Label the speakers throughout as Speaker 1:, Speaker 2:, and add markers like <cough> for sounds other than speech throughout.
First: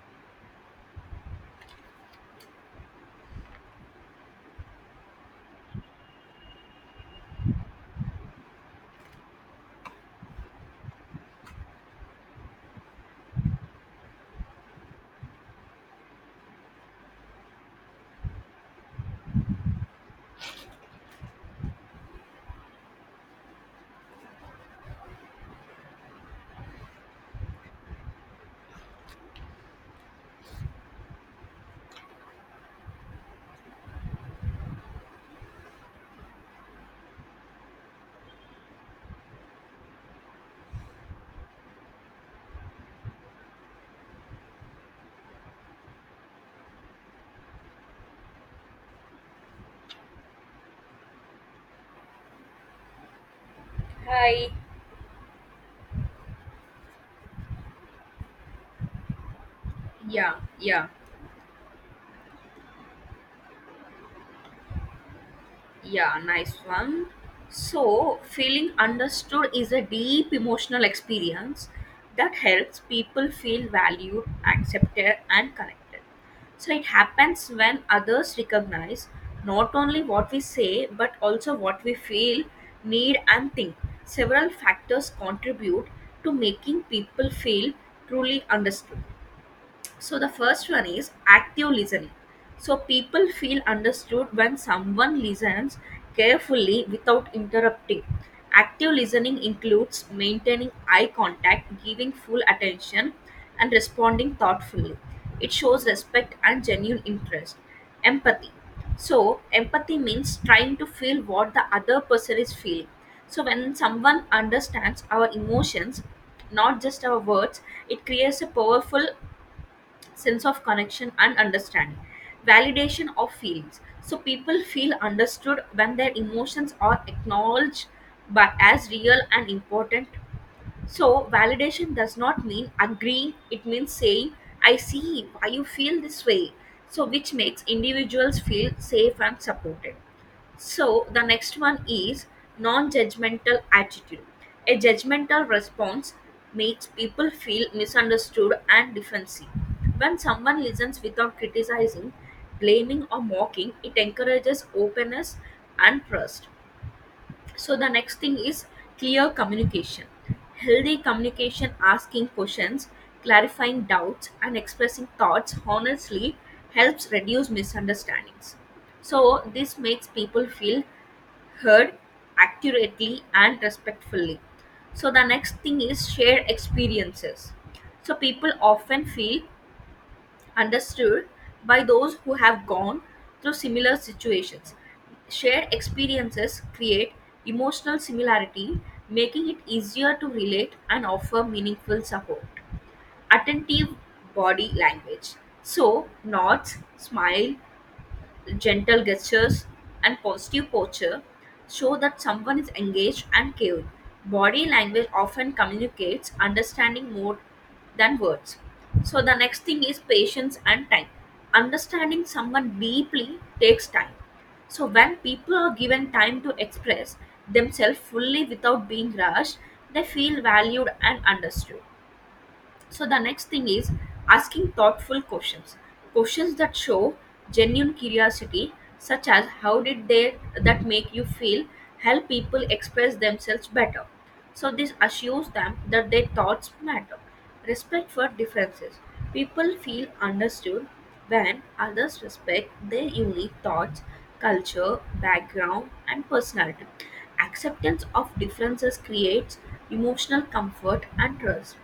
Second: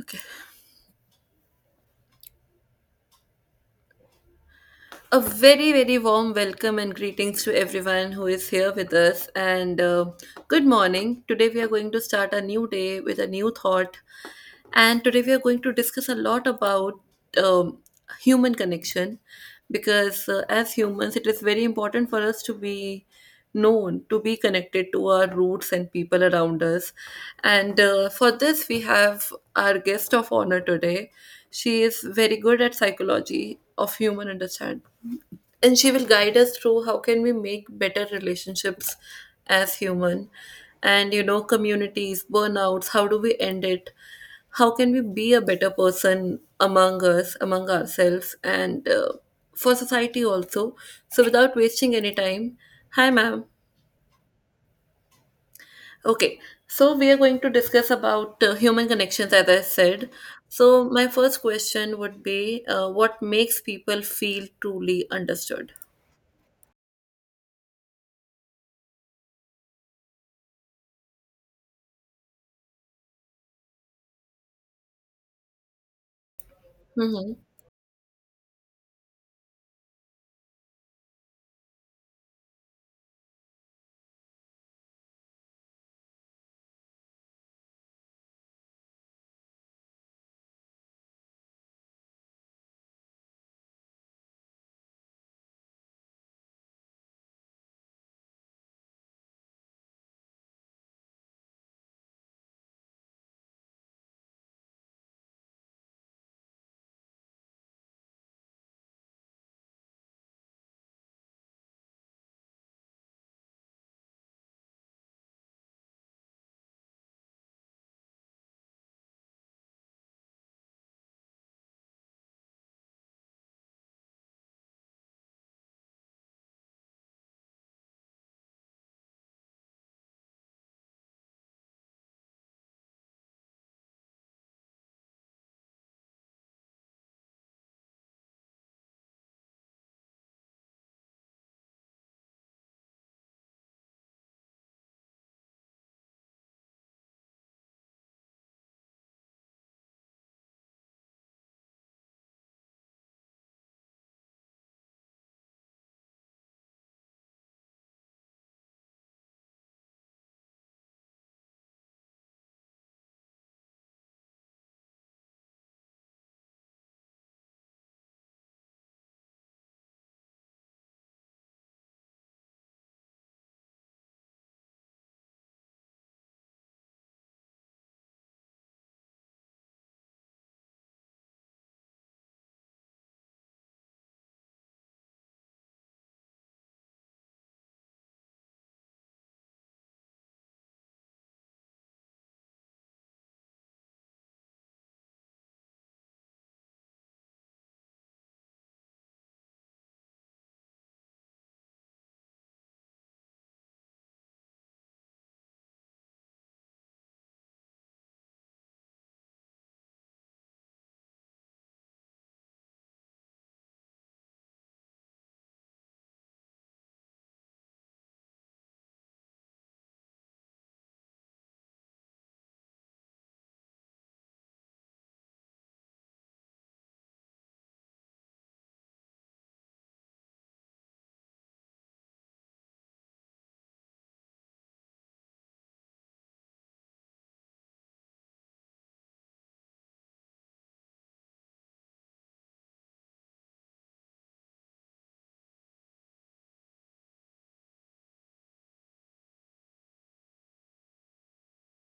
Speaker 1: Okay. A very warm welcome and greetings to everyone who is here with us. And Good morning. Today we are going to start a new day with a new thought. And today we are going to discuss a lot about um, human connection because as humans, it is very important for us to be known, to be connected to our roots and people around us. And For this, we have our guest of honor today. She is very good at psychology of human understanding, and she will guide us through how can we make better relationships as human, and you know communities burnouts, how do we end it, how can we be a better person among us, among ourselves, and for society also. So without wasting any time, hi ma'am.
Speaker 2: Hi.
Speaker 1: Okay, so we are going to discuss about human connections as I said.
Speaker 2: Yeah,
Speaker 1: So
Speaker 2: yeah,
Speaker 1: my first question would be what makes people feel truly understood?
Speaker 2: yeah, nice one. So, feeling understood is a deep emotional experience that helps people feel valued, accepted, and connected. So, it happens when others recognize not only what we say but also what we feel, need, and think. Several factors contribute to making people feel truly understood. So the first one is active listening. So people feel understood when someone listens carefully without interrupting. Active listening includes maintaining eye contact, giving full attention, and responding thoughtfully. It shows respect and genuine interest. Empathy. So, empathy means trying to feel what the other person is feeling. So, when someone understands our emotions, not just our words, it creates a powerful sense of connection and understanding. Validation of feelings: so people feel understood when their emotions are acknowledged by as real and important. So, validation does not mean agreeing, it means saying, I see why you feel this way. So, which makes individuals feel safe and supported. So, the next one is non judgmental attitude. A judgmental response makes people feel misunderstood and defensive. When someone listens without criticizing, blaming, or mocking, it encourages openness and trust. So the next thing is clear communication. Healthy communication, asking questions, clarifying doubts, and expressing thoughts honestly helps reduce misunderstandings. So this makes people feel heard accurately and respectfully. So the next thing is shared experiences. So people often feel understood by those who have gone through similar situations. Shared experiences create emotional similarity, making it easier to relate and offer meaningful support. Attentive body language. So, nods, smile, gentle gestures, and positive posture show that someone is engaged and caring. Body language often communicates understanding more than words. So, the next thing is patience and time. Understanding someone deeply takes time. So, when people are given time to express themselves fully without being rushed, they feel valued and understood. So the next thing is asking thoughtful questions. Questions that show genuine curiosity, such as how did they that make you feel, help people express themselves better. So this assures them that their thoughts matter. Respect for differences. People feel understood when others respect their unique thoughts, culture, background, and personality. Acceptance of differences creates emotional comfort and trust.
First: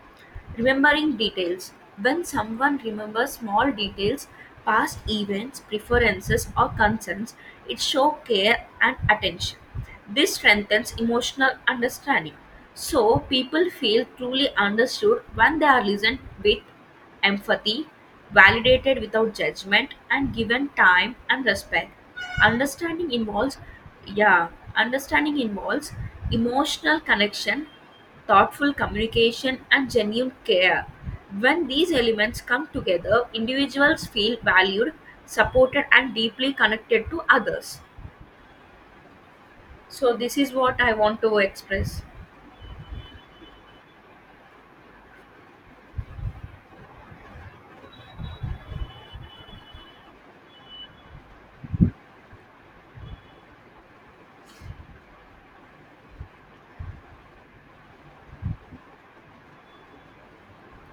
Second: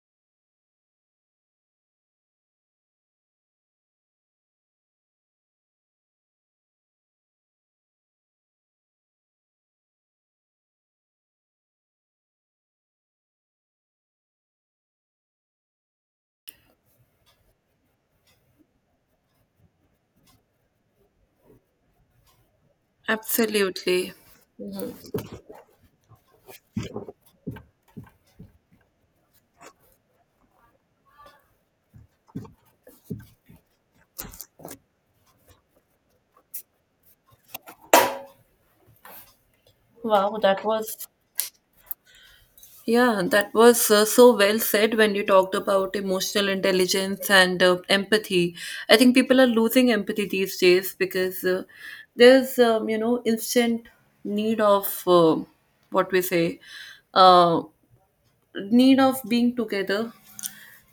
Speaker 2: Remembering details: when someone remembers small details, past events, preferences, or concerns, it shows care and attention. This strengthens emotional understanding. So, people feel truly understood when they are listened with empathy, validated without judgment, and given time and respect. Understanding involves,
Speaker 1: Absolutely.
Speaker 2: yeah, understanding involves emotional connection, thoughtful communication, and genuine care. When these elements come together, individuals feel valued, supported, and deeply connected to others. So,
Speaker 1: Wow,
Speaker 2: this is
Speaker 1: that
Speaker 2: what I
Speaker 1: was…
Speaker 2: want to express.
Speaker 1: Yeah, that was so well said when you talked about emotional intelligence and empathy. I think people are losing empathy these days because there's, instant need of what we say, uh, need of being together,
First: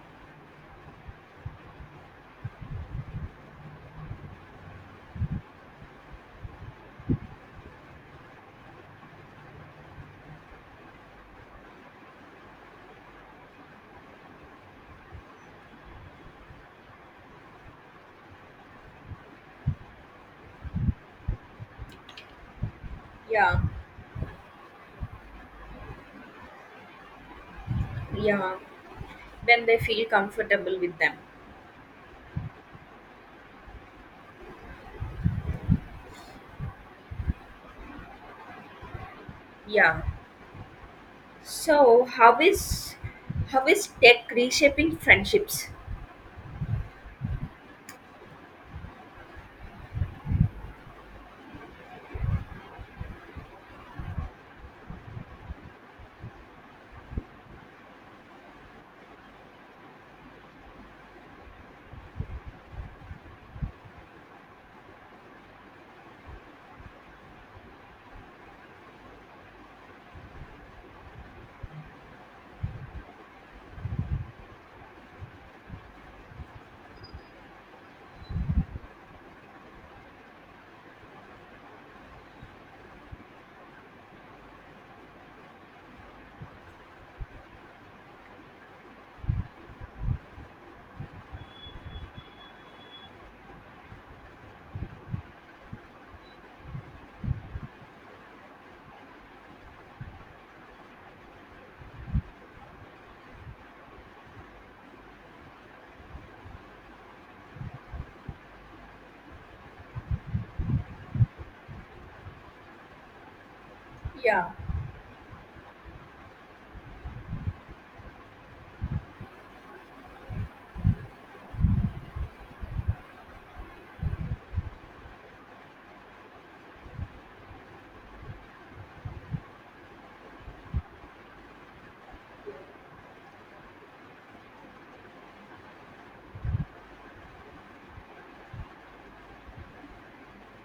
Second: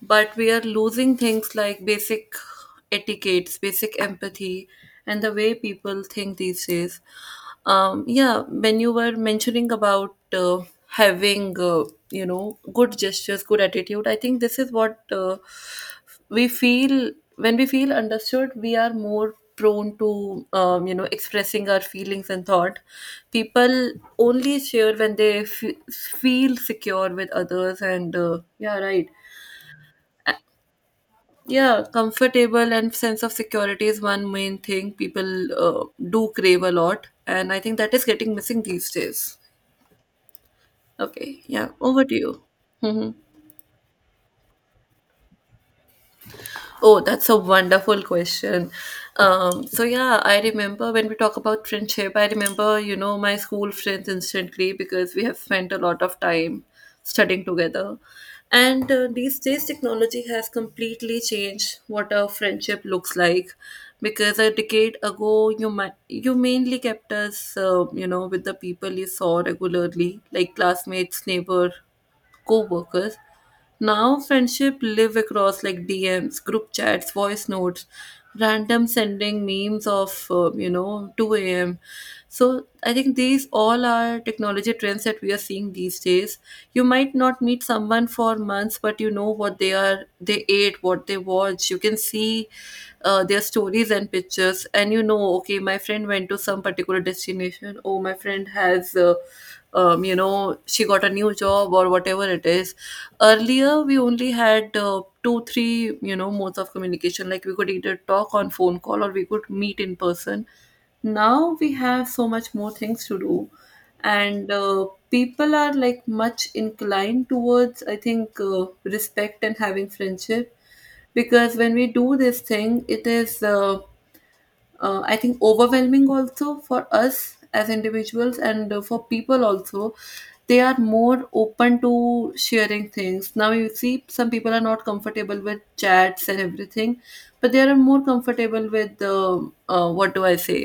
Speaker 1: but we are losing things like basic etiquettes, basic empathy, and the way people think these days. Yeah, when you were mentioning about having you know good gestures, good attitude, I think this is what we feel. When we feel understood, we are more prone to expressing our feelings and thought.
Speaker 2: Yeah,
Speaker 1: People only share when they feel secure with others, and
Speaker 2: yeah.
Speaker 1: yeah, right.
Speaker 2: When they feel comfortable with them.
Speaker 1: Yeah, comfortable and sense of security is one main thing people do crave a lot, and I think that is getting missing these days.
Speaker 2: Yeah.
Speaker 1: Okay, yeah, over
Speaker 2: So
Speaker 1: to you. Hmm.
Speaker 2: how is tech reshaping friendships?
Speaker 1: Oh, that's a wonderful question. So yeah, I remember when we talk about friendship, I remember, you know, my school friends instantly because we have spent a lot of time studying together. And These days, technology has completely changed what a friendship looks like. Because a decade ago, you mainly kept us, you know, with the people you saw regularly, like classmates, neighbor, co-workers. Now friendship live across like DMs, group chats, voice notes, random sending memes of you know 2 a.m. So I think these all are technology trends that we are seeing these days. You might not meet someone for months, but you know what they are, they ate, what they watch. You can see their stories and pictures, and you know, okay, my friend went to some particular destination, oh my friend has you know, she got a new job or whatever it is. Earlier we only had two three, you know, modes of communication, like we could either talk on phone call or we could meet in person. Now we have so much more things to do,
Speaker 2: Yeah,
Speaker 1: and people are like much inclined towards, I think, respect and having friendship, because when we do this thing it is I think overwhelming also for us as individuals, and for people also. They are more open to sharing things now. You see, some people are not comfortable with chats and everything, but they are more comfortable with what do I say,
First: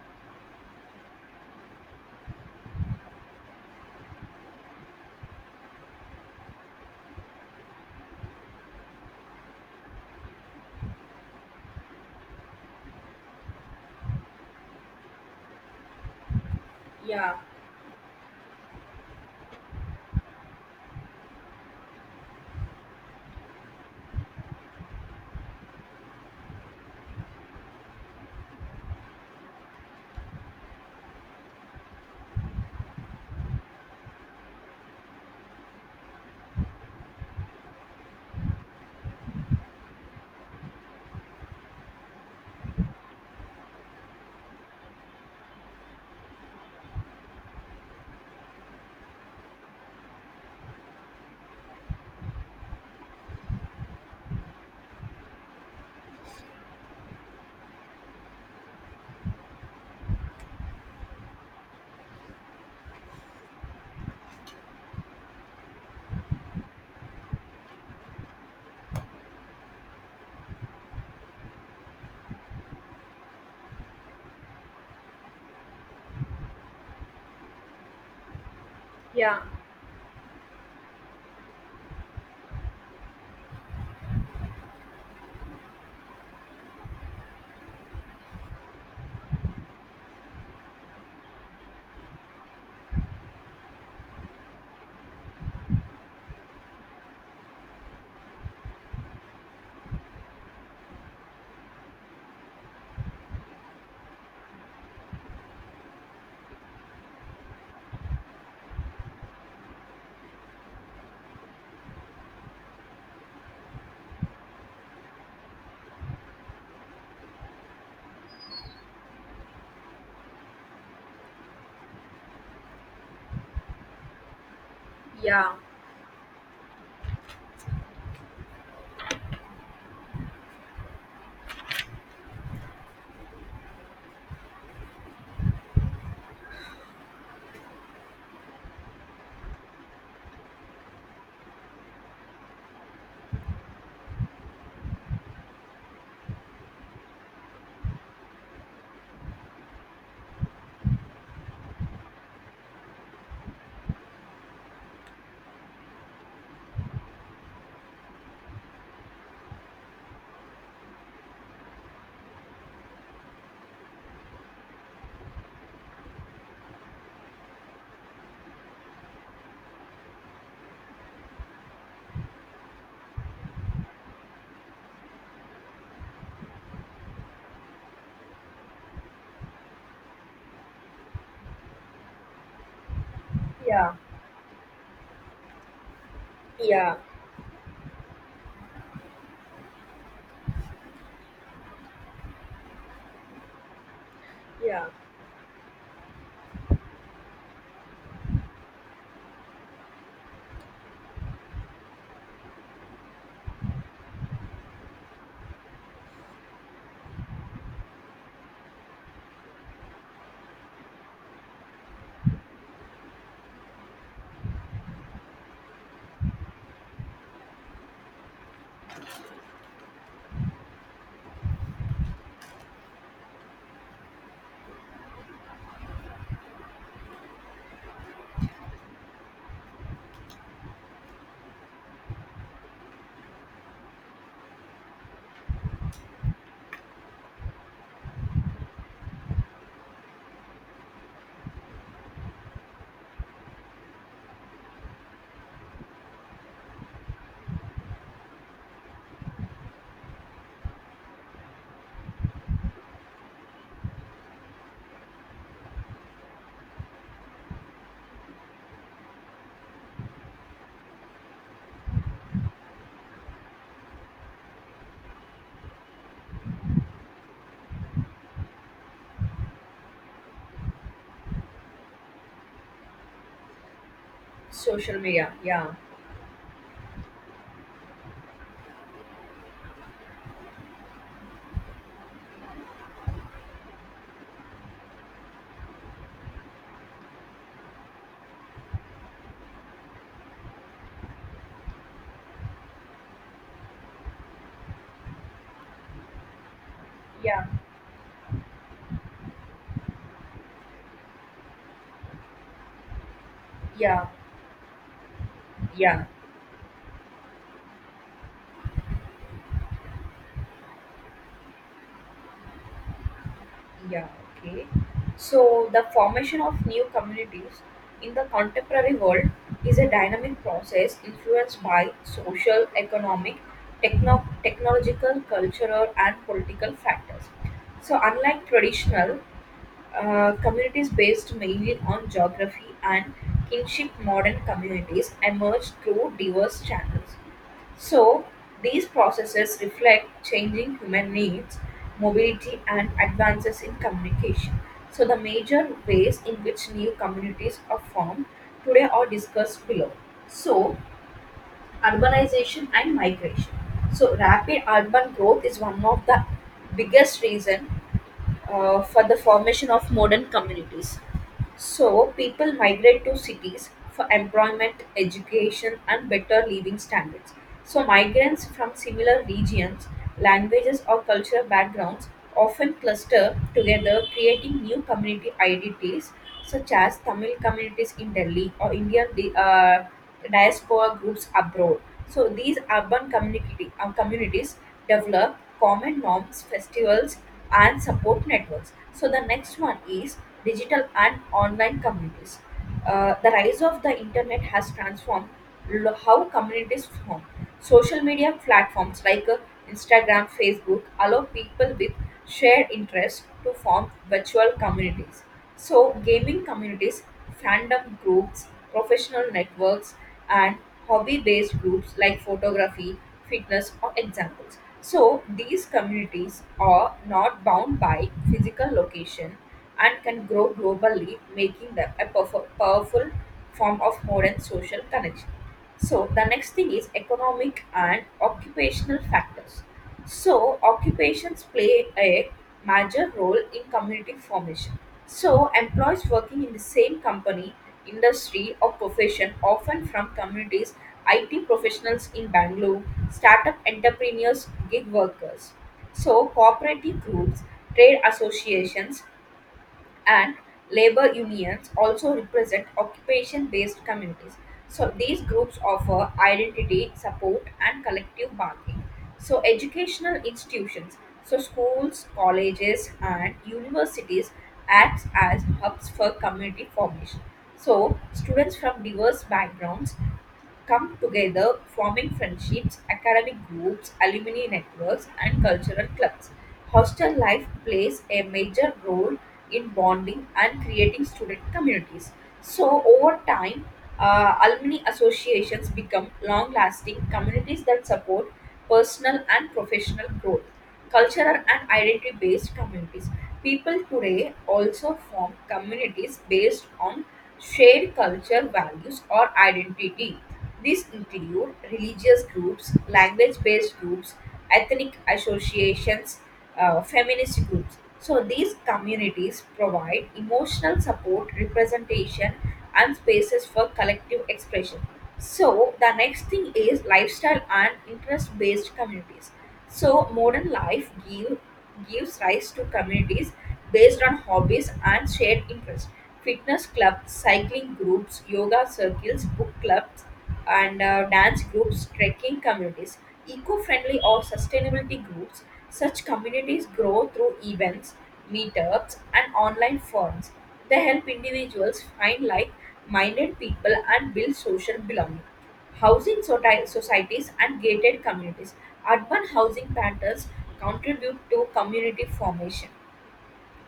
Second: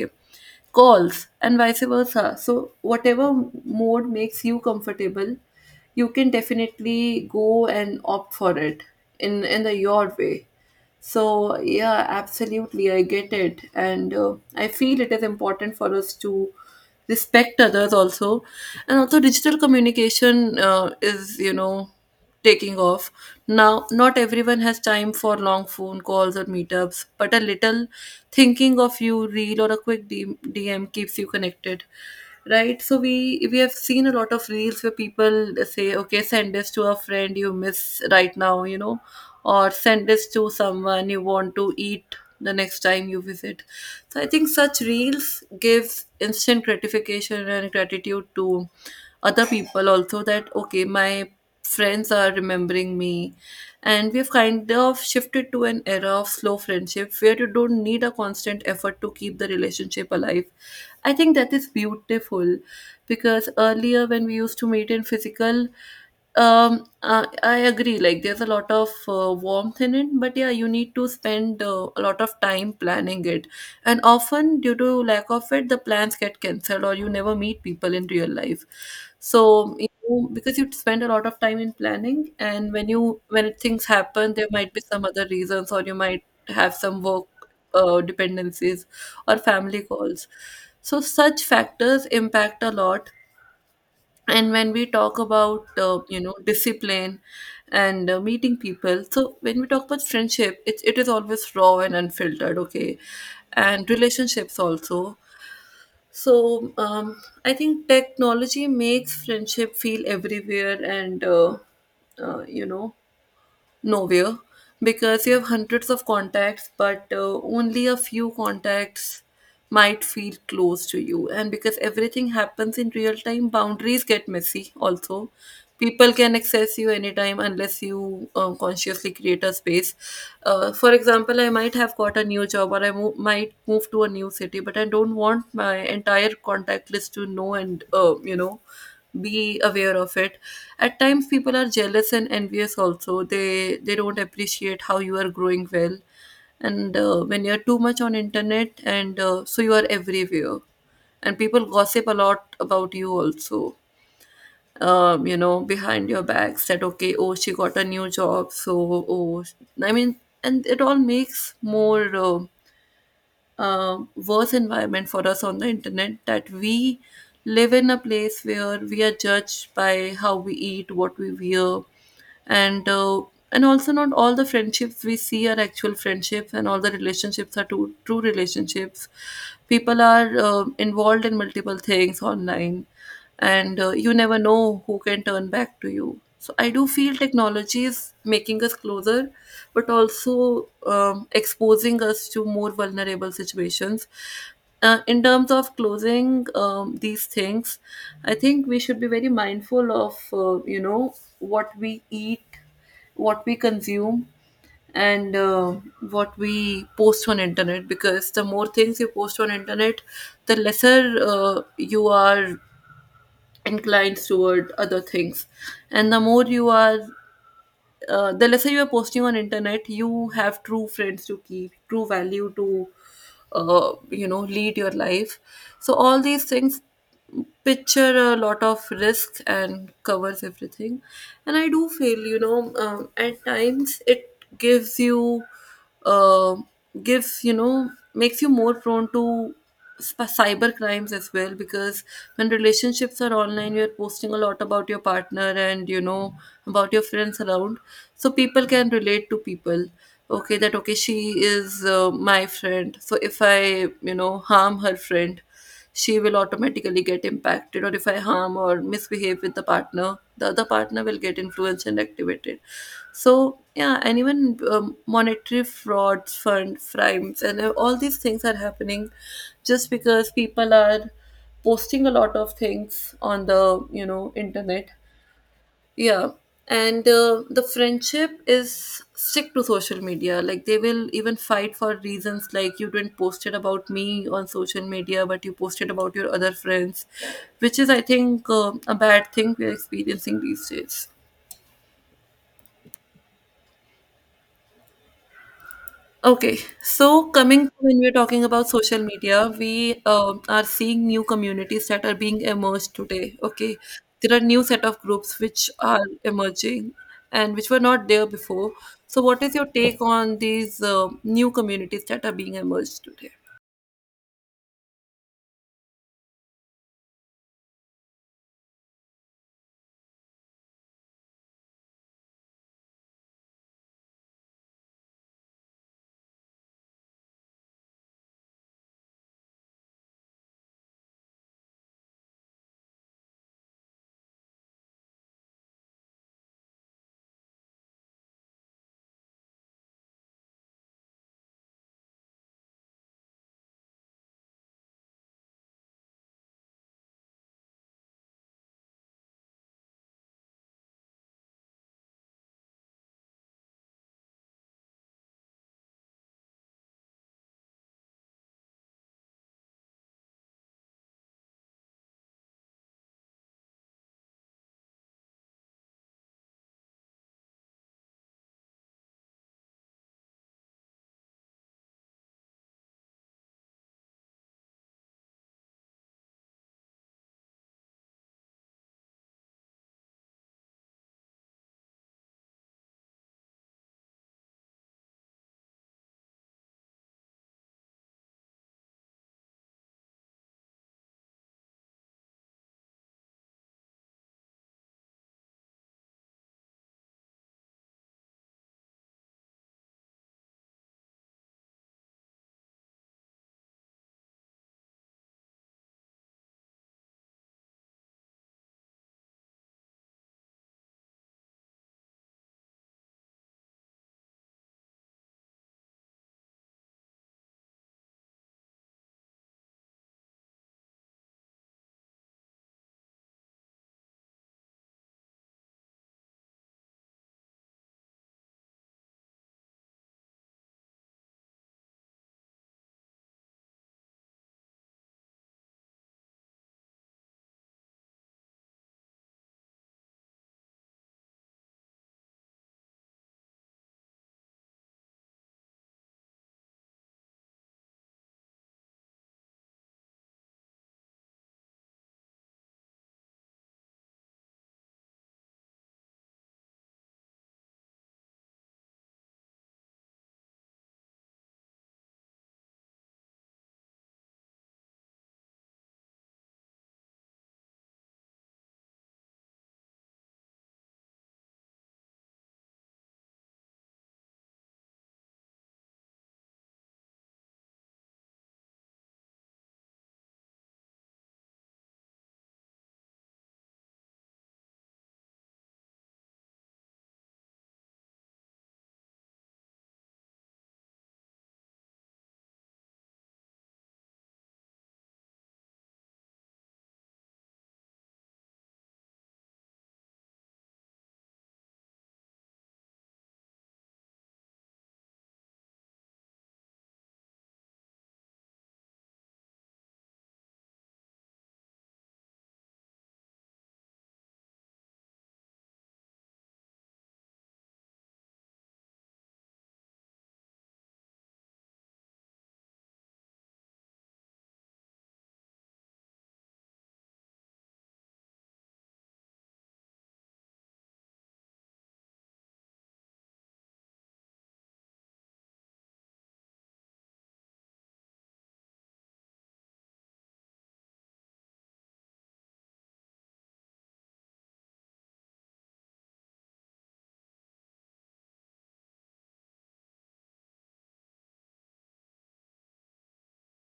Speaker 1: calls and vice versa. So whatever mode makes you comfortable, you can definitely go and opt for it in the your way. So, yeah, absolutely, I get it. And I feel it is important for us to
Speaker 2: yeah,
Speaker 1: respect others also. And also, digital communication is, you know, taking off. Now, not everyone has time for long phone calls or meetups, but a little thinking of you, reel, or a quick DM keeps you connected, right? So we have seen a lot of reels where people say, okay, send this to a friend you miss right now, you know, or send this to someone you want to eat the next time you visit. So I think such reels gives instant gratification and gratitude to other people also, that okay, my friends are remembering me. And we've kind of shifted to an era of slow friendship where you don't need a constant effort to keep the relationship alive. I think that is beautiful, because earlier when we used to meet in physical… I agree, like there's a lot of warmth in it, but yeah, you need to spend a lot of time planning it, and often due to lack of it the plans get cancelled or you never meet people in real life.
Speaker 2: yeah,
Speaker 1: So you know, because you spend a lot of time in planning, and when you, when things happen, there might be some other reasons, or you might have some work dependencies or family calls. So such factors impact a lot. And when we talk about you know, discipline and meeting people, so when we talk about friendship, it is always raw and unfiltered, okay, and relationships also. So I think technology makes friendship feel everywhere and you know, nowhere, because you have hundreds of contacts, but only a few contacts might feel close to you. And because everything happens in real time, boundaries get messy also.
Speaker 2: yeah,
Speaker 1: People can access you anytime unless you consciously create a space. For example, I might have got a new job, or I might move to a new city, but I don't want my entire contact list to know and, you know, be aware of it. At times people are jealous and envious also. They don't appreciate how you are growing well. And When you're too much on internet, and so you are everywhere, and people gossip a lot about you also, you know, behind your backs, that okay, oh, she got a new job, so oh, I mean, and it all makes more worse environment for us on the internet, that we live in a place where we are judged by how we eat, what we wear, and uh, and also not all the friendships we see are actual friendships, and all the relationships are true, true relationships. People are involved in multiple things online, and
Speaker 2: yeah,
Speaker 1: you never know who can turn back to you. So I do
Speaker 2: yeah,
Speaker 1: feel technology is making us closer, but also exposing us to more vulnerable situations.
Speaker 2: yeah.
Speaker 1: In terms of closing these things, I think we should be very mindful of you know, what we eat, what we consume, and what we post on internet. Because the more things you post on internet, the lesser you are inclined toward other things, and the more you are then, let's say you are posting on internet, you have true friends to keep true value to you know, lead your life. So all these things picture a lot of risk and covers everything. And I do feel, you know, at times it gives you uh, gives you know, makes you more prone to cyber crimes as well, because when relationships are online, you're posting a lot about your partner, and you know, about your friends around, so people can relate to people, okay, that okay, she is my friend, so if I, you know, harm her friend, she will automatically get impacted, or if I harm or misbehave with the partner, the other partner will get influenced and activated. So yeah, and even monetary frauds, fund crimes, and all these things are happening just because people are posting a lot of things on the, you know, internet.
Speaker 2: Social media. Yeah,
Speaker 1: Yeah, and the friendship is stick to social media. Like they will even fight for reasons like, you didn't post it about me on social media, but you posted about your other friends, which is I think a bad thing we're experiencing these days. Okay, so
Speaker 2: yeah,
Speaker 1: coming to when we're talking about social media, we are seeing new communities that are being emerged today. Okay,
Speaker 2: yeah,
Speaker 1: there are new set of groups which are
Speaker 2: yeah.
Speaker 1: emerging, and which were not there before. So what is your take on these new communities that are being emerged today?
Speaker 2: Yeah, okay. So, the formation of new communities in the contemporary world is a dynamic process influenced by social, economic, technological, cultural, and political factors. So, unlike traditional communities based mainly on geography and kinship, modern communities emerge through diverse channels. So, these processes reflect changing human needs, mobility, and advances in communication. So, the major ways in which new communities are formed today are discussed below. So, urbanization and migration. So, rapid urban growth is one of the biggest reason for the formation of modern communities. So, people migrate to cities for employment, education, and better living standards. So, migrants from similar regions, languages, or cultural backgrounds often cluster together, creating new community identities such as Tamil communities in Delhi or Indian diaspora groups abroad. So these communities develop common norms, festivals, and support networks. So the next one is digital and online communities. The rise of the internet has transformed how communities form. Social media platforms like Instagram, Facebook allow people with shared interests to form virtual communities. So, gaming communities, fandom groups, professional networks, and hobby based groups like photography, fitness, or examples. So, these communities are not bound by physical location and can grow globally, making them a powerful form of modern social connection. So the next thing is economic and occupational factors. So occupations play a major role in community formation. So employees working in the same company, industry, or profession often from communities, IT professionals in Bangalore, startup entrepreneurs, gig workers. So cooperative groups, trade associations, and labor unions also represent occupation based communities. So these groups offer identity, support, and collective bargaining. So, educational institutions, so schools, colleges, and universities acts as hubs for community formation. So students from diverse backgrounds come together, forming friendships, academic groups, alumni networks, and cultural clubs. Hostel life plays a major role in bonding and creating student communities. So, over time, alumni associations become long lasting communities that support personal and professional growth, cultural and identity based communities. People today also form communities based on shared culture, values, or identity. These include religious groups, language based groups, ethnic associations, feminist groups. So these communities provide emotional support, representation, and spaces for collective expression. So the next thing is lifestyle and interest-based communities. So modern life gives rise to communities based on hobbies and shared interests. Fitness clubs, cycling groups, yoga circles, book clubs, and dance groups, trekking communities, eco friendly or sustainability groups. Such communities grow through events, meetups, and online forums. They help individuals find like minded people and build social belonging. Housing societies and gated communities. Urban housing patterns contribute to community formation.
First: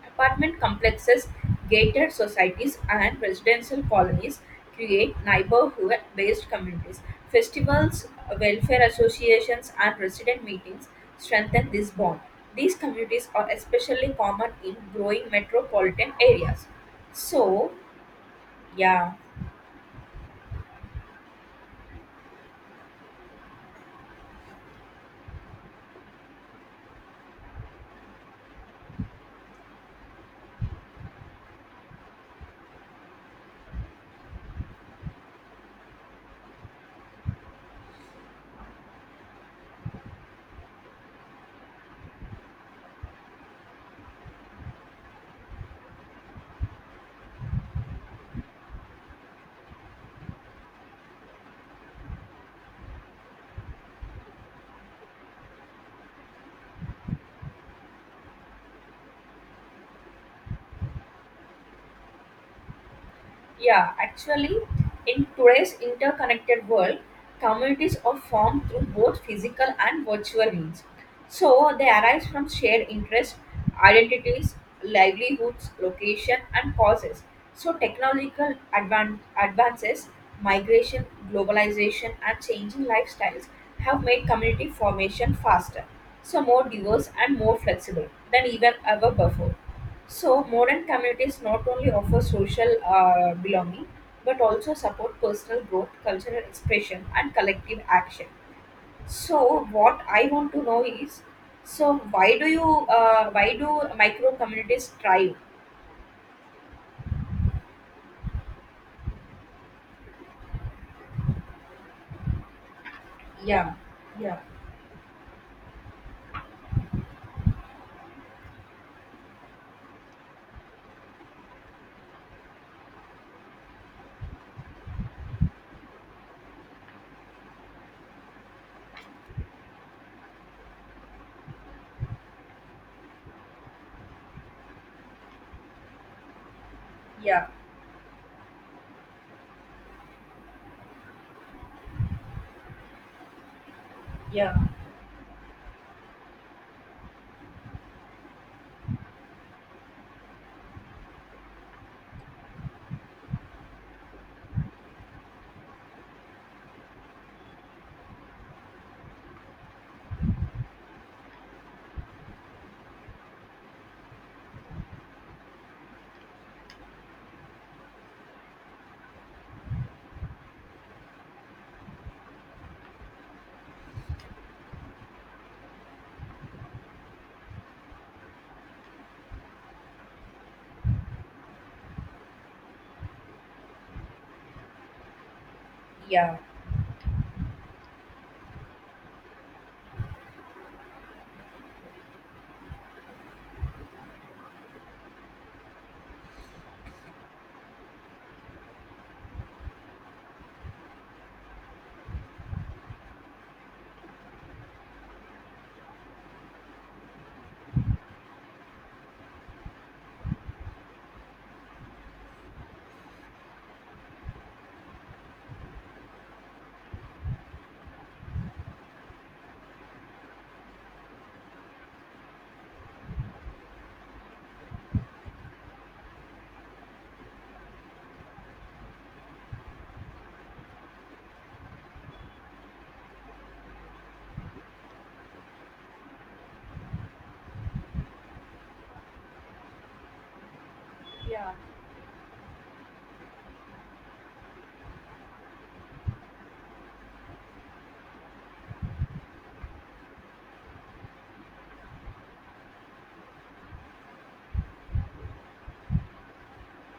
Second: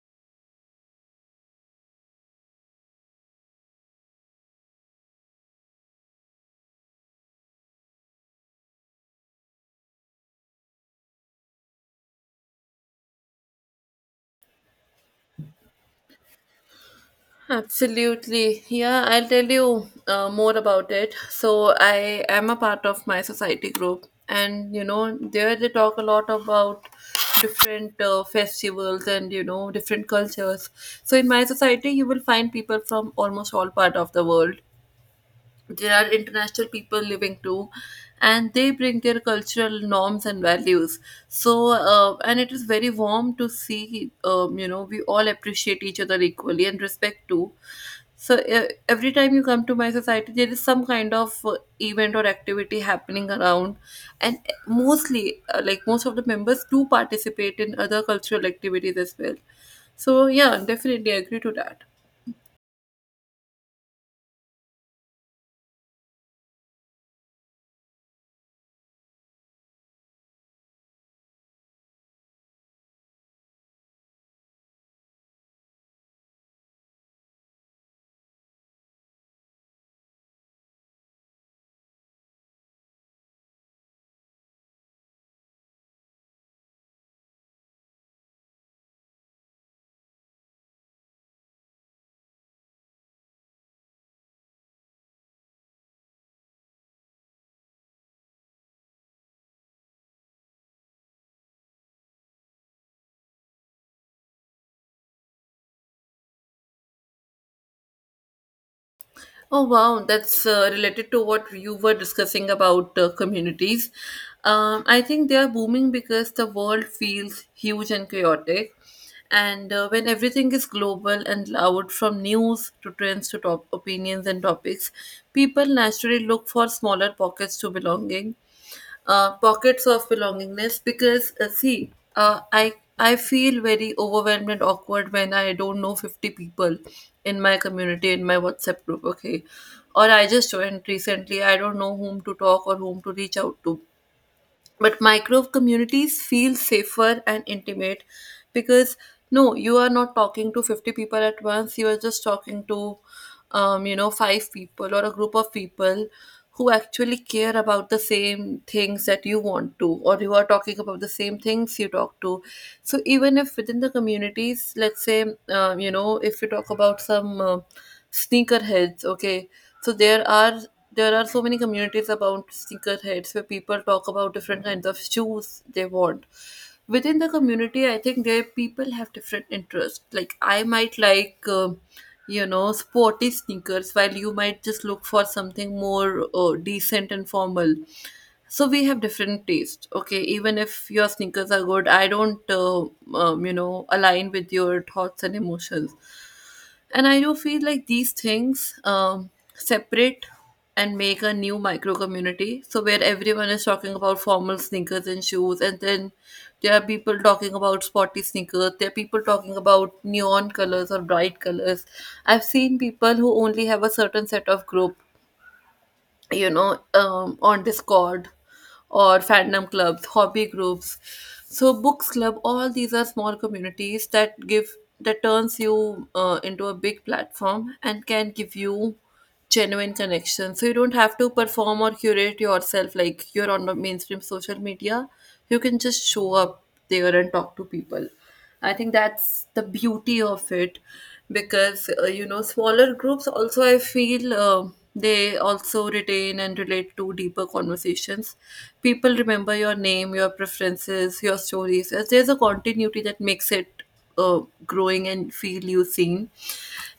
Speaker 2: Apartment complexes, gated societies, and residential colonies create neighborhood based communities. Festivals, welfare associations, and resident meetings strengthen this bond. These communities are especially common in growing metropolitan areas. So,
Speaker 1: Absolutely. Yeah,
Speaker 2: yeah.
Speaker 1: I'll tell you more about it. So I am a part of my society group, and you know, there they talk a lot about different festivals, and you know, different cultures. So, in my society, you will find people from almost all part of the world. There are international people living too, and they bring their cultural norms and values. So and it is very warm to see, we all appreciate each other equally and respect too. So every time you come to my society there is some kind of event or activity happening around, and eh, mostly like most of the members do participate in other cultural activities as well. So yeah, definitely agree to that.
Speaker 2: Yeah, actually, in today's interconnected world, communities are formed through both physical and virtual means. So they arise from shared interests, identities, livelihoods, location, and causes. So technological advances, migration, globalization, and changing lifestyles have made community formation faster, so more diverse and more flexible than even ever before. So modern communities not only offer social belonging but also support personal growth, cultural expression, and collective action. So what I want to know is, so why do you why do micro communities thrive?
Speaker 1: Oh, wow. That's related to what you were discussing about
Speaker 2: Yeah,
Speaker 1: communities.
Speaker 2: yeah,
Speaker 1: I think they are booming because the world feels huge and chaotic. And when everything is global and loud, from news to trends to top opinions and topics, people naturally look for smaller pockets to belonging, pockets of belongingness, because see uh, I I feel very overwhelmed and awkward when I don't know 50 people in
Speaker 2: yeah,
Speaker 1: my community, in my WhatsApp group. Okay, or I just joined recently, I don't know whom to talk or whom to reach out to.
Speaker 2: yeah,
Speaker 1: But micro communities feel safer and intimate, because no, you are not talking to 50 people at once, you are just talking to, you know, five people or a group of people who actually care about the same things that you want to, or you are talking about the same things you talk to. So even if within the communities, let's say, if you talk about some sneakerheads. Okay, so there are so many communities about sneakerheads where people talk about different kinds of shoes they want. Within the community, I think there people have different interests. Like I might like, you know, sporty sneakers, while you might just look for something more
Speaker 2: yeah,
Speaker 1: decent and formal. So we have different taste. Okay, even if your sneakers are good, I don't, you know, align with your thoughts and emotions. And I do feel like these things separate and make a new micro community. So where everyone is talking about formal sneakers and shoes, and then there are people talking about sporty sneakers. There are people talking about neon colors or bright colors. I've seen people who only have a certain set of group, you know, on Discord, or fandom clubs, hobby groups, so books club. All these are small communities that give, that turns you into a big platform and can give you genuine connection, so you don't have to perform or curate yourself like you're on the mainstream social media. You can just show up there and talk to people. I think that's the beauty of it.
Speaker 2: yeah,
Speaker 1: Because you know, smaller groups also, I feel, they also retain and relate to deeper conversations. People remember your name, your preferences, your stories. As there's a continuity that makes it uh, growing and feel you seen.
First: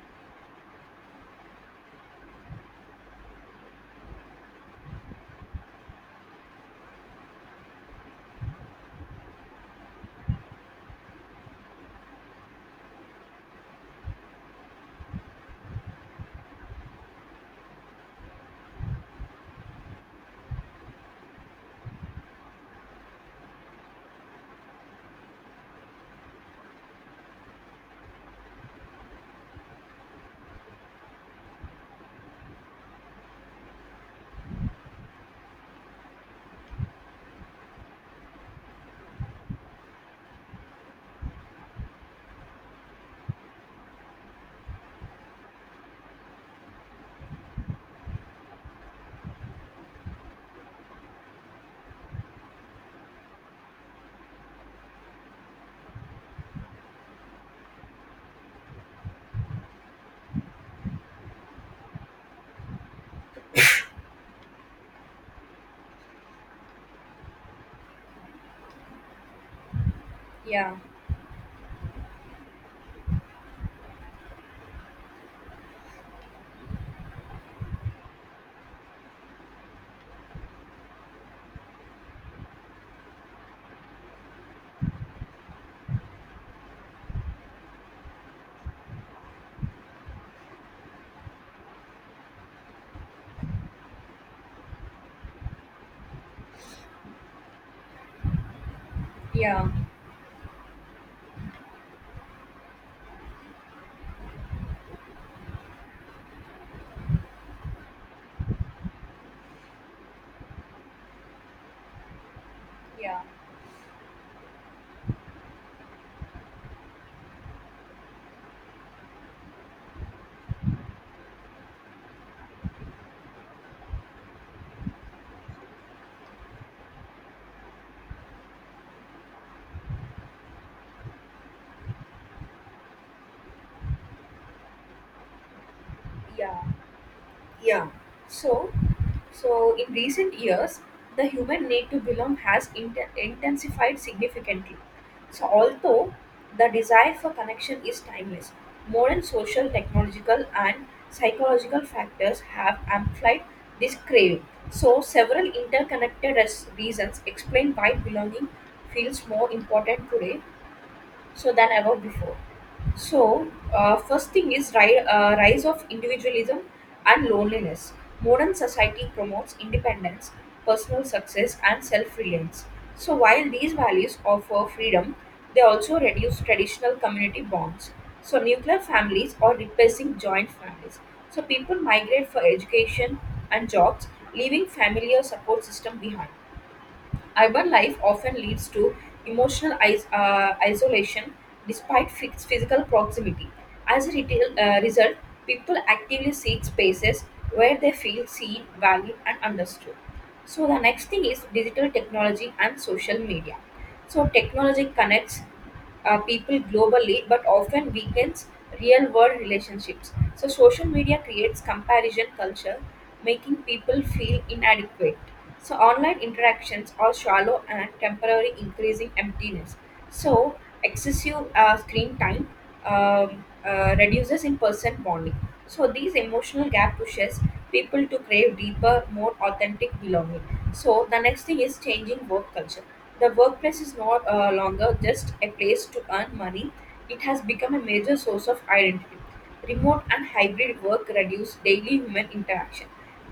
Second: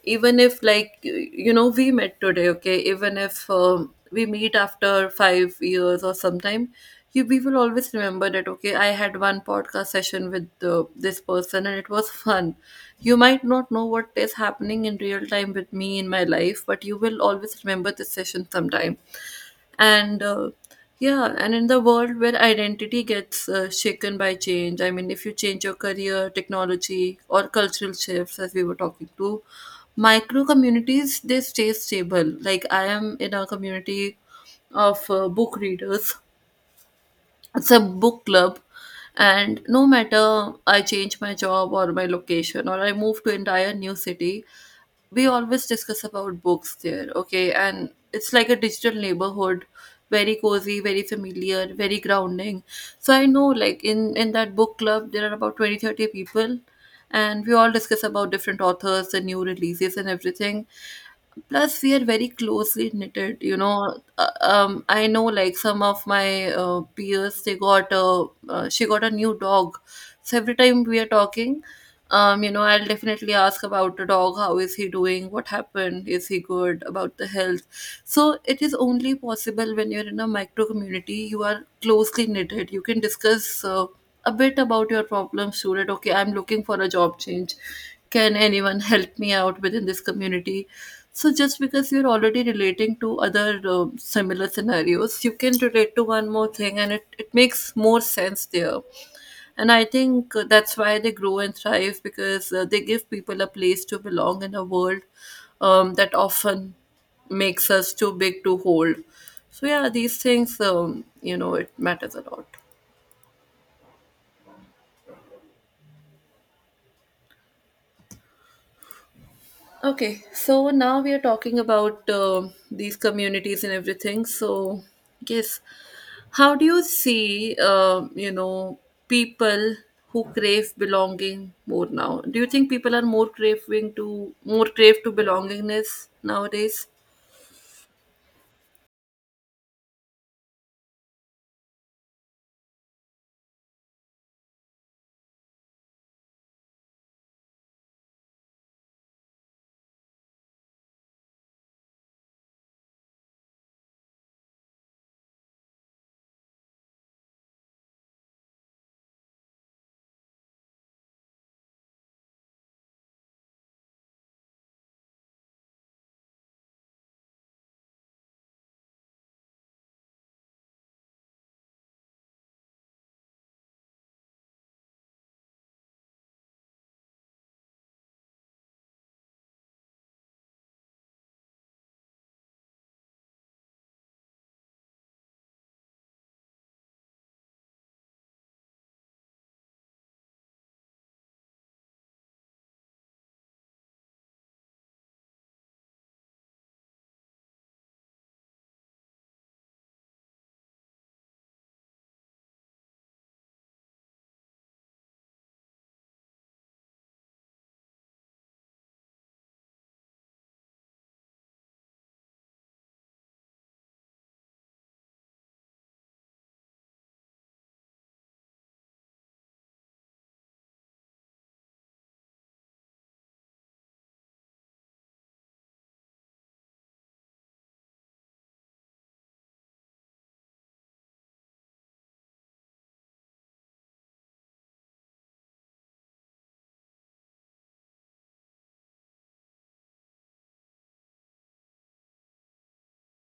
Speaker 1: Even if like you know, we met today, okay, even if we meet after 5 years or sometime, you, we will always remember that, okay, I had one podcast session with this person and it was <laughs> fun. You might not know what is happening in real time with me in my life, but you will always remember this session sometime. And yeah, and in the world where identity gets shaken by change, I mean if you change your career, technology or cultural shifts, as we were talking to, micro communities they stay stable. Like I am in a community of book readers, it's a book club, and no matter I change my job or my location, or I move to entire new city, we always discuss about books there, okay? And it's like a digital neighborhood, very cozy, very familiar, very grounding. So I know like in that book club there are about 20, 30 people, and we all discuss about different authors, the new releases and everything. Plus we are very closely knitted, you know. I know like some of my peers, they got a she got a new dog, so every
Speaker 2: yeah,
Speaker 1: time we are talking, you know, I'll definitely ask about the dog, how is he doing, what happened, is he good about the health. So it is only possible when you're in a micro community, you are closely knitted, you can discuss a bit about your problems to it. Okay, I'm looking for a job change, can anyone help me out within this community. So just because you're already relating to other similar scenarios, you can relate to one more thing, and it makes more sense there.
Speaker 2: yeah,
Speaker 1: And I think that's why they grow and thrive, because they give people a place to belong in a world that often makes us too big to hold. So yeah, these things, it matters a lot.
Speaker 2: yeah.
Speaker 1: Okay, so now we are talking about these communities and everything. So, yes, how do you see, people who crave belonging more now? Do you think people are more craving to, more crave to belongingness
Speaker 2: Yeah.
Speaker 1: nowadays?
Speaker 2: Yeah. So, in recent years, the human need to belong has intensified significantly. So, although the desire for connection is timeless, modern social, technological, and psychological factors have amplified this craving. So, several interconnected reasons explain why belonging feels more important today so than ever before. So, first thing is rise of individualism and loneliness. Modern society promotes independence, personal success, and self-reliance. So, while these values offer freedom, they also reduce traditional community bonds. So, nuclear families or replacing joint families. So, people migrate for education and jobs, leaving familiar support system behind. Urban life often leads to emotional isolation despite fixed physical proximity. As a result, people actively seek spaces where they feel seen, valued, and understood. So, the next thing is digital technology and social media. So, technology connects people globally but often weakens real world relationships. So, social media creates comparison culture, making people feel inadequate. So online interactions are shallow and temporary, increasing emptiness. So excessive screen time reduces in-person bonding. So these emotional gap pushes people to crave deeper, more authentic belonging. So the next thing is changing work culture. The workplace is no longer just a place to earn money; it has become a major source of identity. Remote and hybrid work reduce daily human interaction.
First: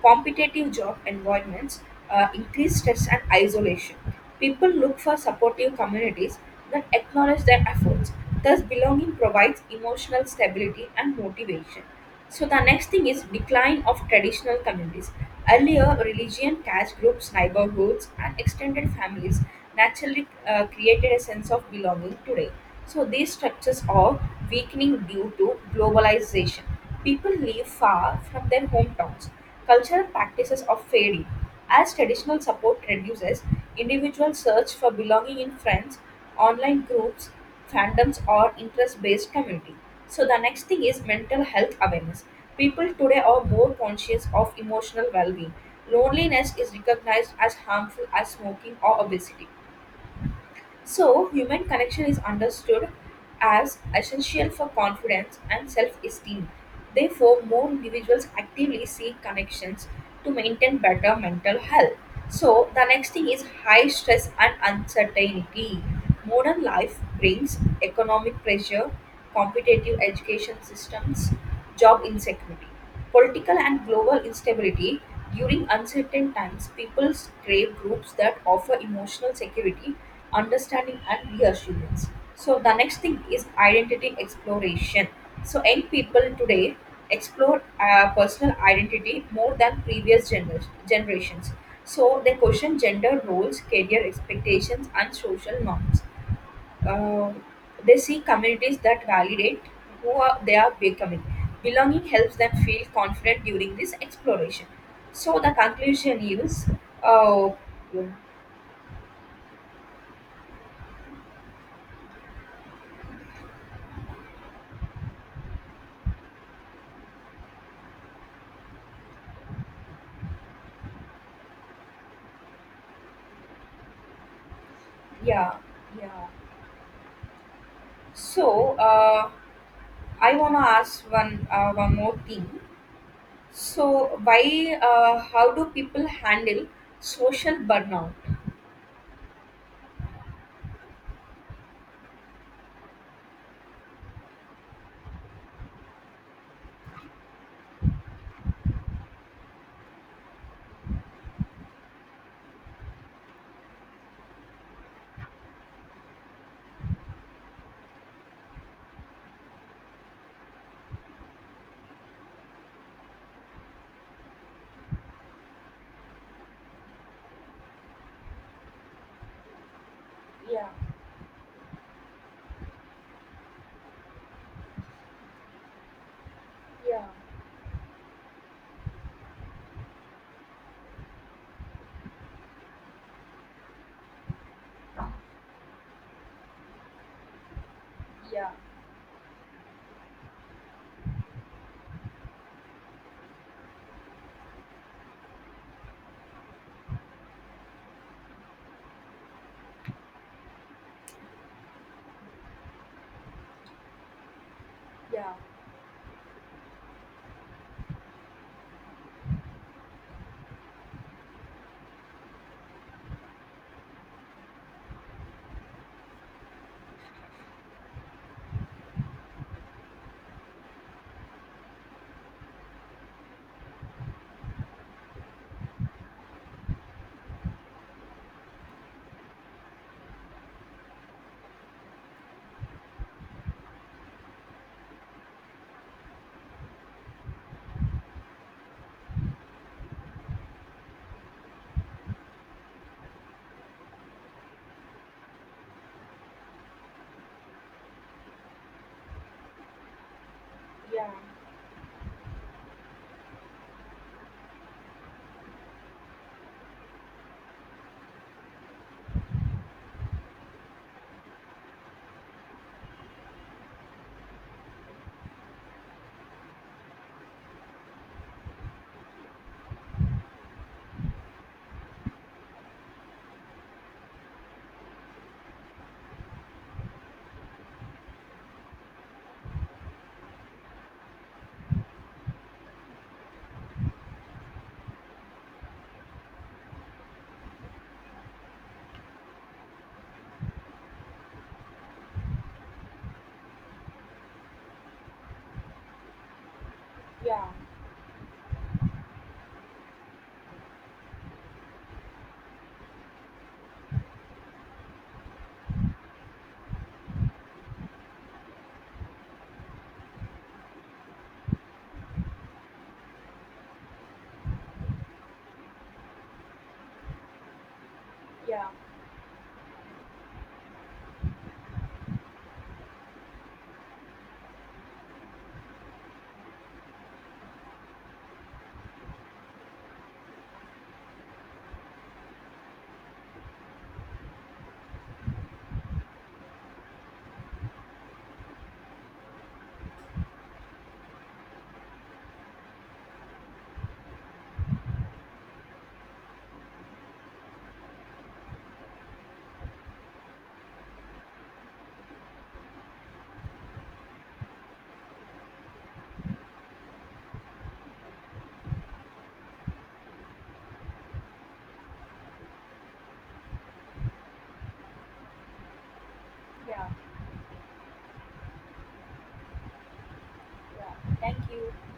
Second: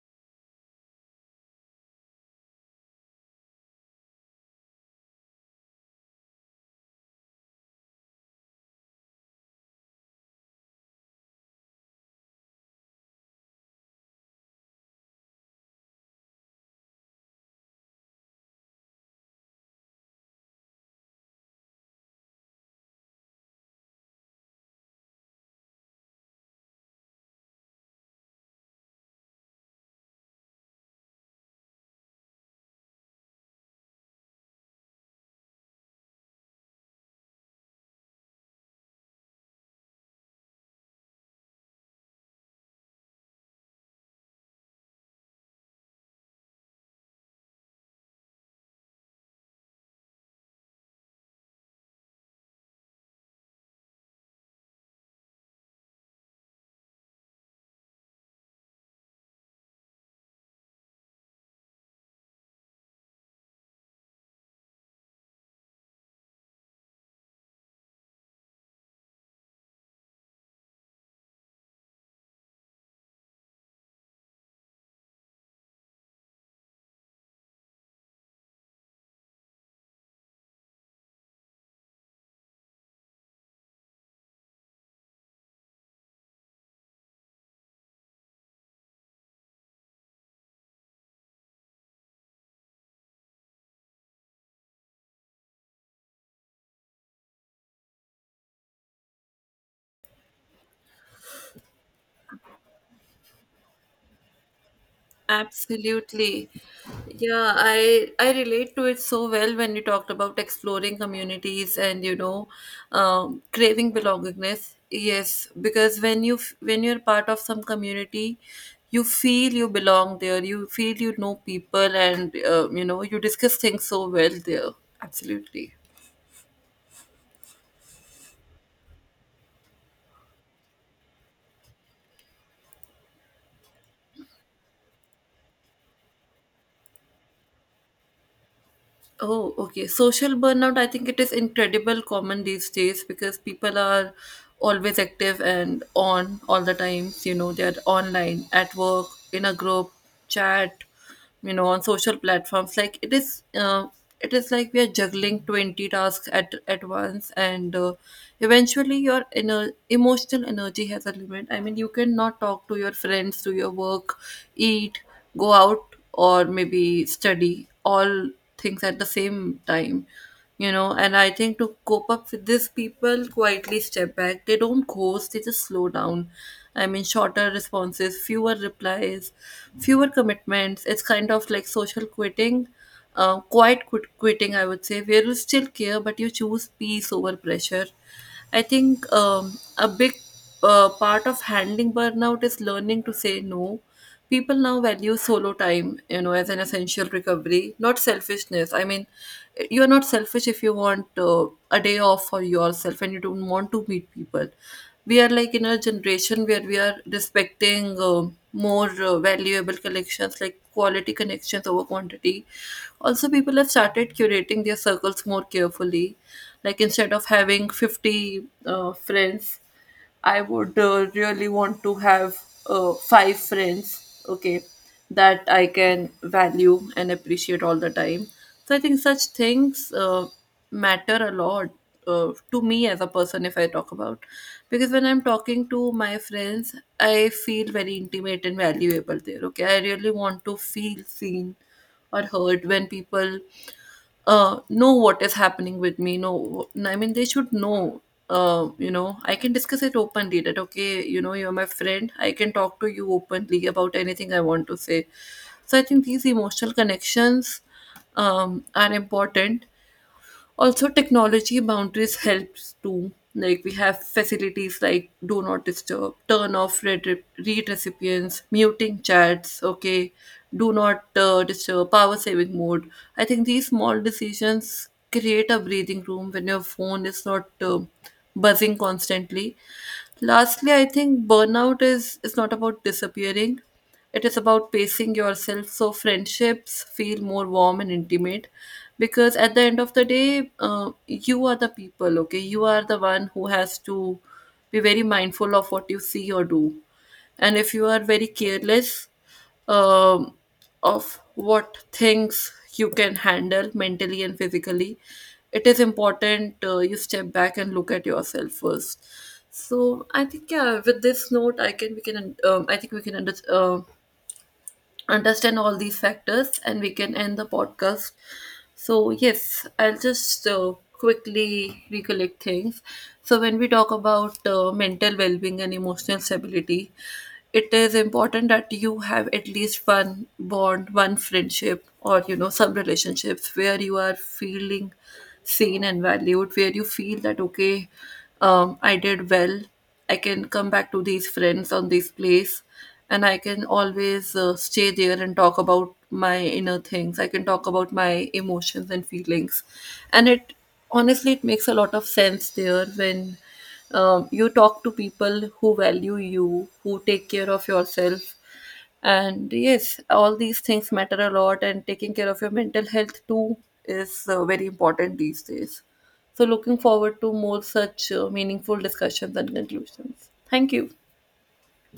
Speaker 2: Competitive job environments increase stress and isolation. People look for supportive communities that acknowledge their efforts. Thus, belonging provides emotional stability and motivation. So the next thing is decline of traditional communities. Earlier, religion, caste groups, neighborhoods, and extended families naturally created a sense of belonging today. So these structures are weakening due to globalization. People live far from their hometowns. Cultural practices are fading. As traditional support reduces, individuals search for belonging in friends, online groups, fandoms, or interest based community. So, the next thing is mental health awareness. People today are more conscious of emotional well being. Loneliness is recognized as harmful as smoking or obesity. So, human connection is understood as essential for confidence and self esteem. Therefore, more individuals actively seek connections to maintain better mental health. So, the next thing is high stress and uncertainty. Modern life brings economic pressure, competitive education systems, job insecurity. Political and global instability. During uncertain times, people crave groups that offer emotional security, understanding, and reassurance. So, the next thing is identity exploration. So, young people today explore personal identity more than previous generations. So, they question gender roles, career expectations, and social norms. uh, they seek communities that validate who are, they are becoming. Belonging helps them feel confident during this exploration. So the conclusion
Speaker 1: Absolutely.
Speaker 2: is, uh,
Speaker 1: Yeah, I relate to it so well when you talked about exploring communities and craving belongingness. Yes, because when you when you're part of some community, you feel you belong there. You feel you know people, and you know you discuss things so well there.
Speaker 2: yeah,
Speaker 1: Absolutely.
Speaker 2: yeah. So I wanna ask one more thing. So why, how do people handle social burnout?
Speaker 1: Oh, okay. Social burnout, I think it is incredible common these days, because people are always active and on all the times. You know, they're online, at work, in a group, chat, you know, on social platforms. Like it is like we are juggling 20 tasks at once, and eventually your inner emotional energy has a limit. I mean, you cannot talk to your friends, do your work, eat, go out, or maybe study, all things at the same time,
Speaker 2: Yeah,
Speaker 1: you know. And I think to cope up with this, people quietly step back. They don't ghost, they just slow down. I mean
Speaker 2: yeah,
Speaker 1: shorter responses, fewer replies, fewer commitments. It's kind of like social quitting, quiet quitting, I would say, where you still care but you choose peace over pressure.
Speaker 2: yeah,
Speaker 1: I think a big part of handling burnout is learning to say no. People now value solo time, you know, as an essential recovery, not selfishness. I mean, you're not selfish if you want a day off for yourself and you don't want to meet people. We are
Speaker 2: yeah,
Speaker 1: like in a generation where we are respecting more valuable connections, like quality connections over quantity. Also, people have started curating their circles more carefully. Like instead of having 50 friends, I would really want to have five friends, okay, that I can value and appreciate all the time. So I think such things matter a lot to me as a person, if I talk about. Because when I'm talking to my friends, I feel very intimate and valuable there, okay. I really want to feel seen or heard when people know what is happening with me. Know, I mean, they should know. I can discuss it openly. That okay,
Speaker 2: yeah,
Speaker 1: you know, you're my friend, I can talk to you openly about anything I want to say. So I think these emotional connections are important. Also technology boundaries helps too, like we have facilities like do not disturb, turn off read recipients, muting chats, okay, do not disturb, power saving mode. I think these small decisions create a breathing room when your phone is not buzzing constantly. Lastly, I think burnout is not about disappearing, it is about pacing yourself, so friendships feel more warm and intimate. Because at the end of the day, you are the people, okay? You are the one who has to be very mindful of what you see or do,
Speaker 2: yeah,
Speaker 1: and if you are very careless um, of what things you can handle mentally and physically, it is important you step back and look at yourself first. So I think yeah, with this note I can we can, I think we can understand all these factors, and we can end the podcast.
Speaker 2: yeah,
Speaker 1: So, yes, I'll just quickly recollect things. So when we talk about mental well being and emotional stability, it is important that you have at least one bond, one friendship, or you know, some relationships where you are feeling seen and valued, where you feel that okay, I did well, I can come back to these friends on this place, and I can always stay there and talk about my inner things. I can talk about my emotions and feelings, and it honestly it makes a lot of sense there when you talk to people who value you, who take care of yourself, and yes, all these things matter a lot. And taking care of your mental health too is very important these days. So, looking
Speaker 2: yeah,
Speaker 1: forward to more such meaningful discussions and conclusions. Thank you.
Speaker 2: yeah. Thank you.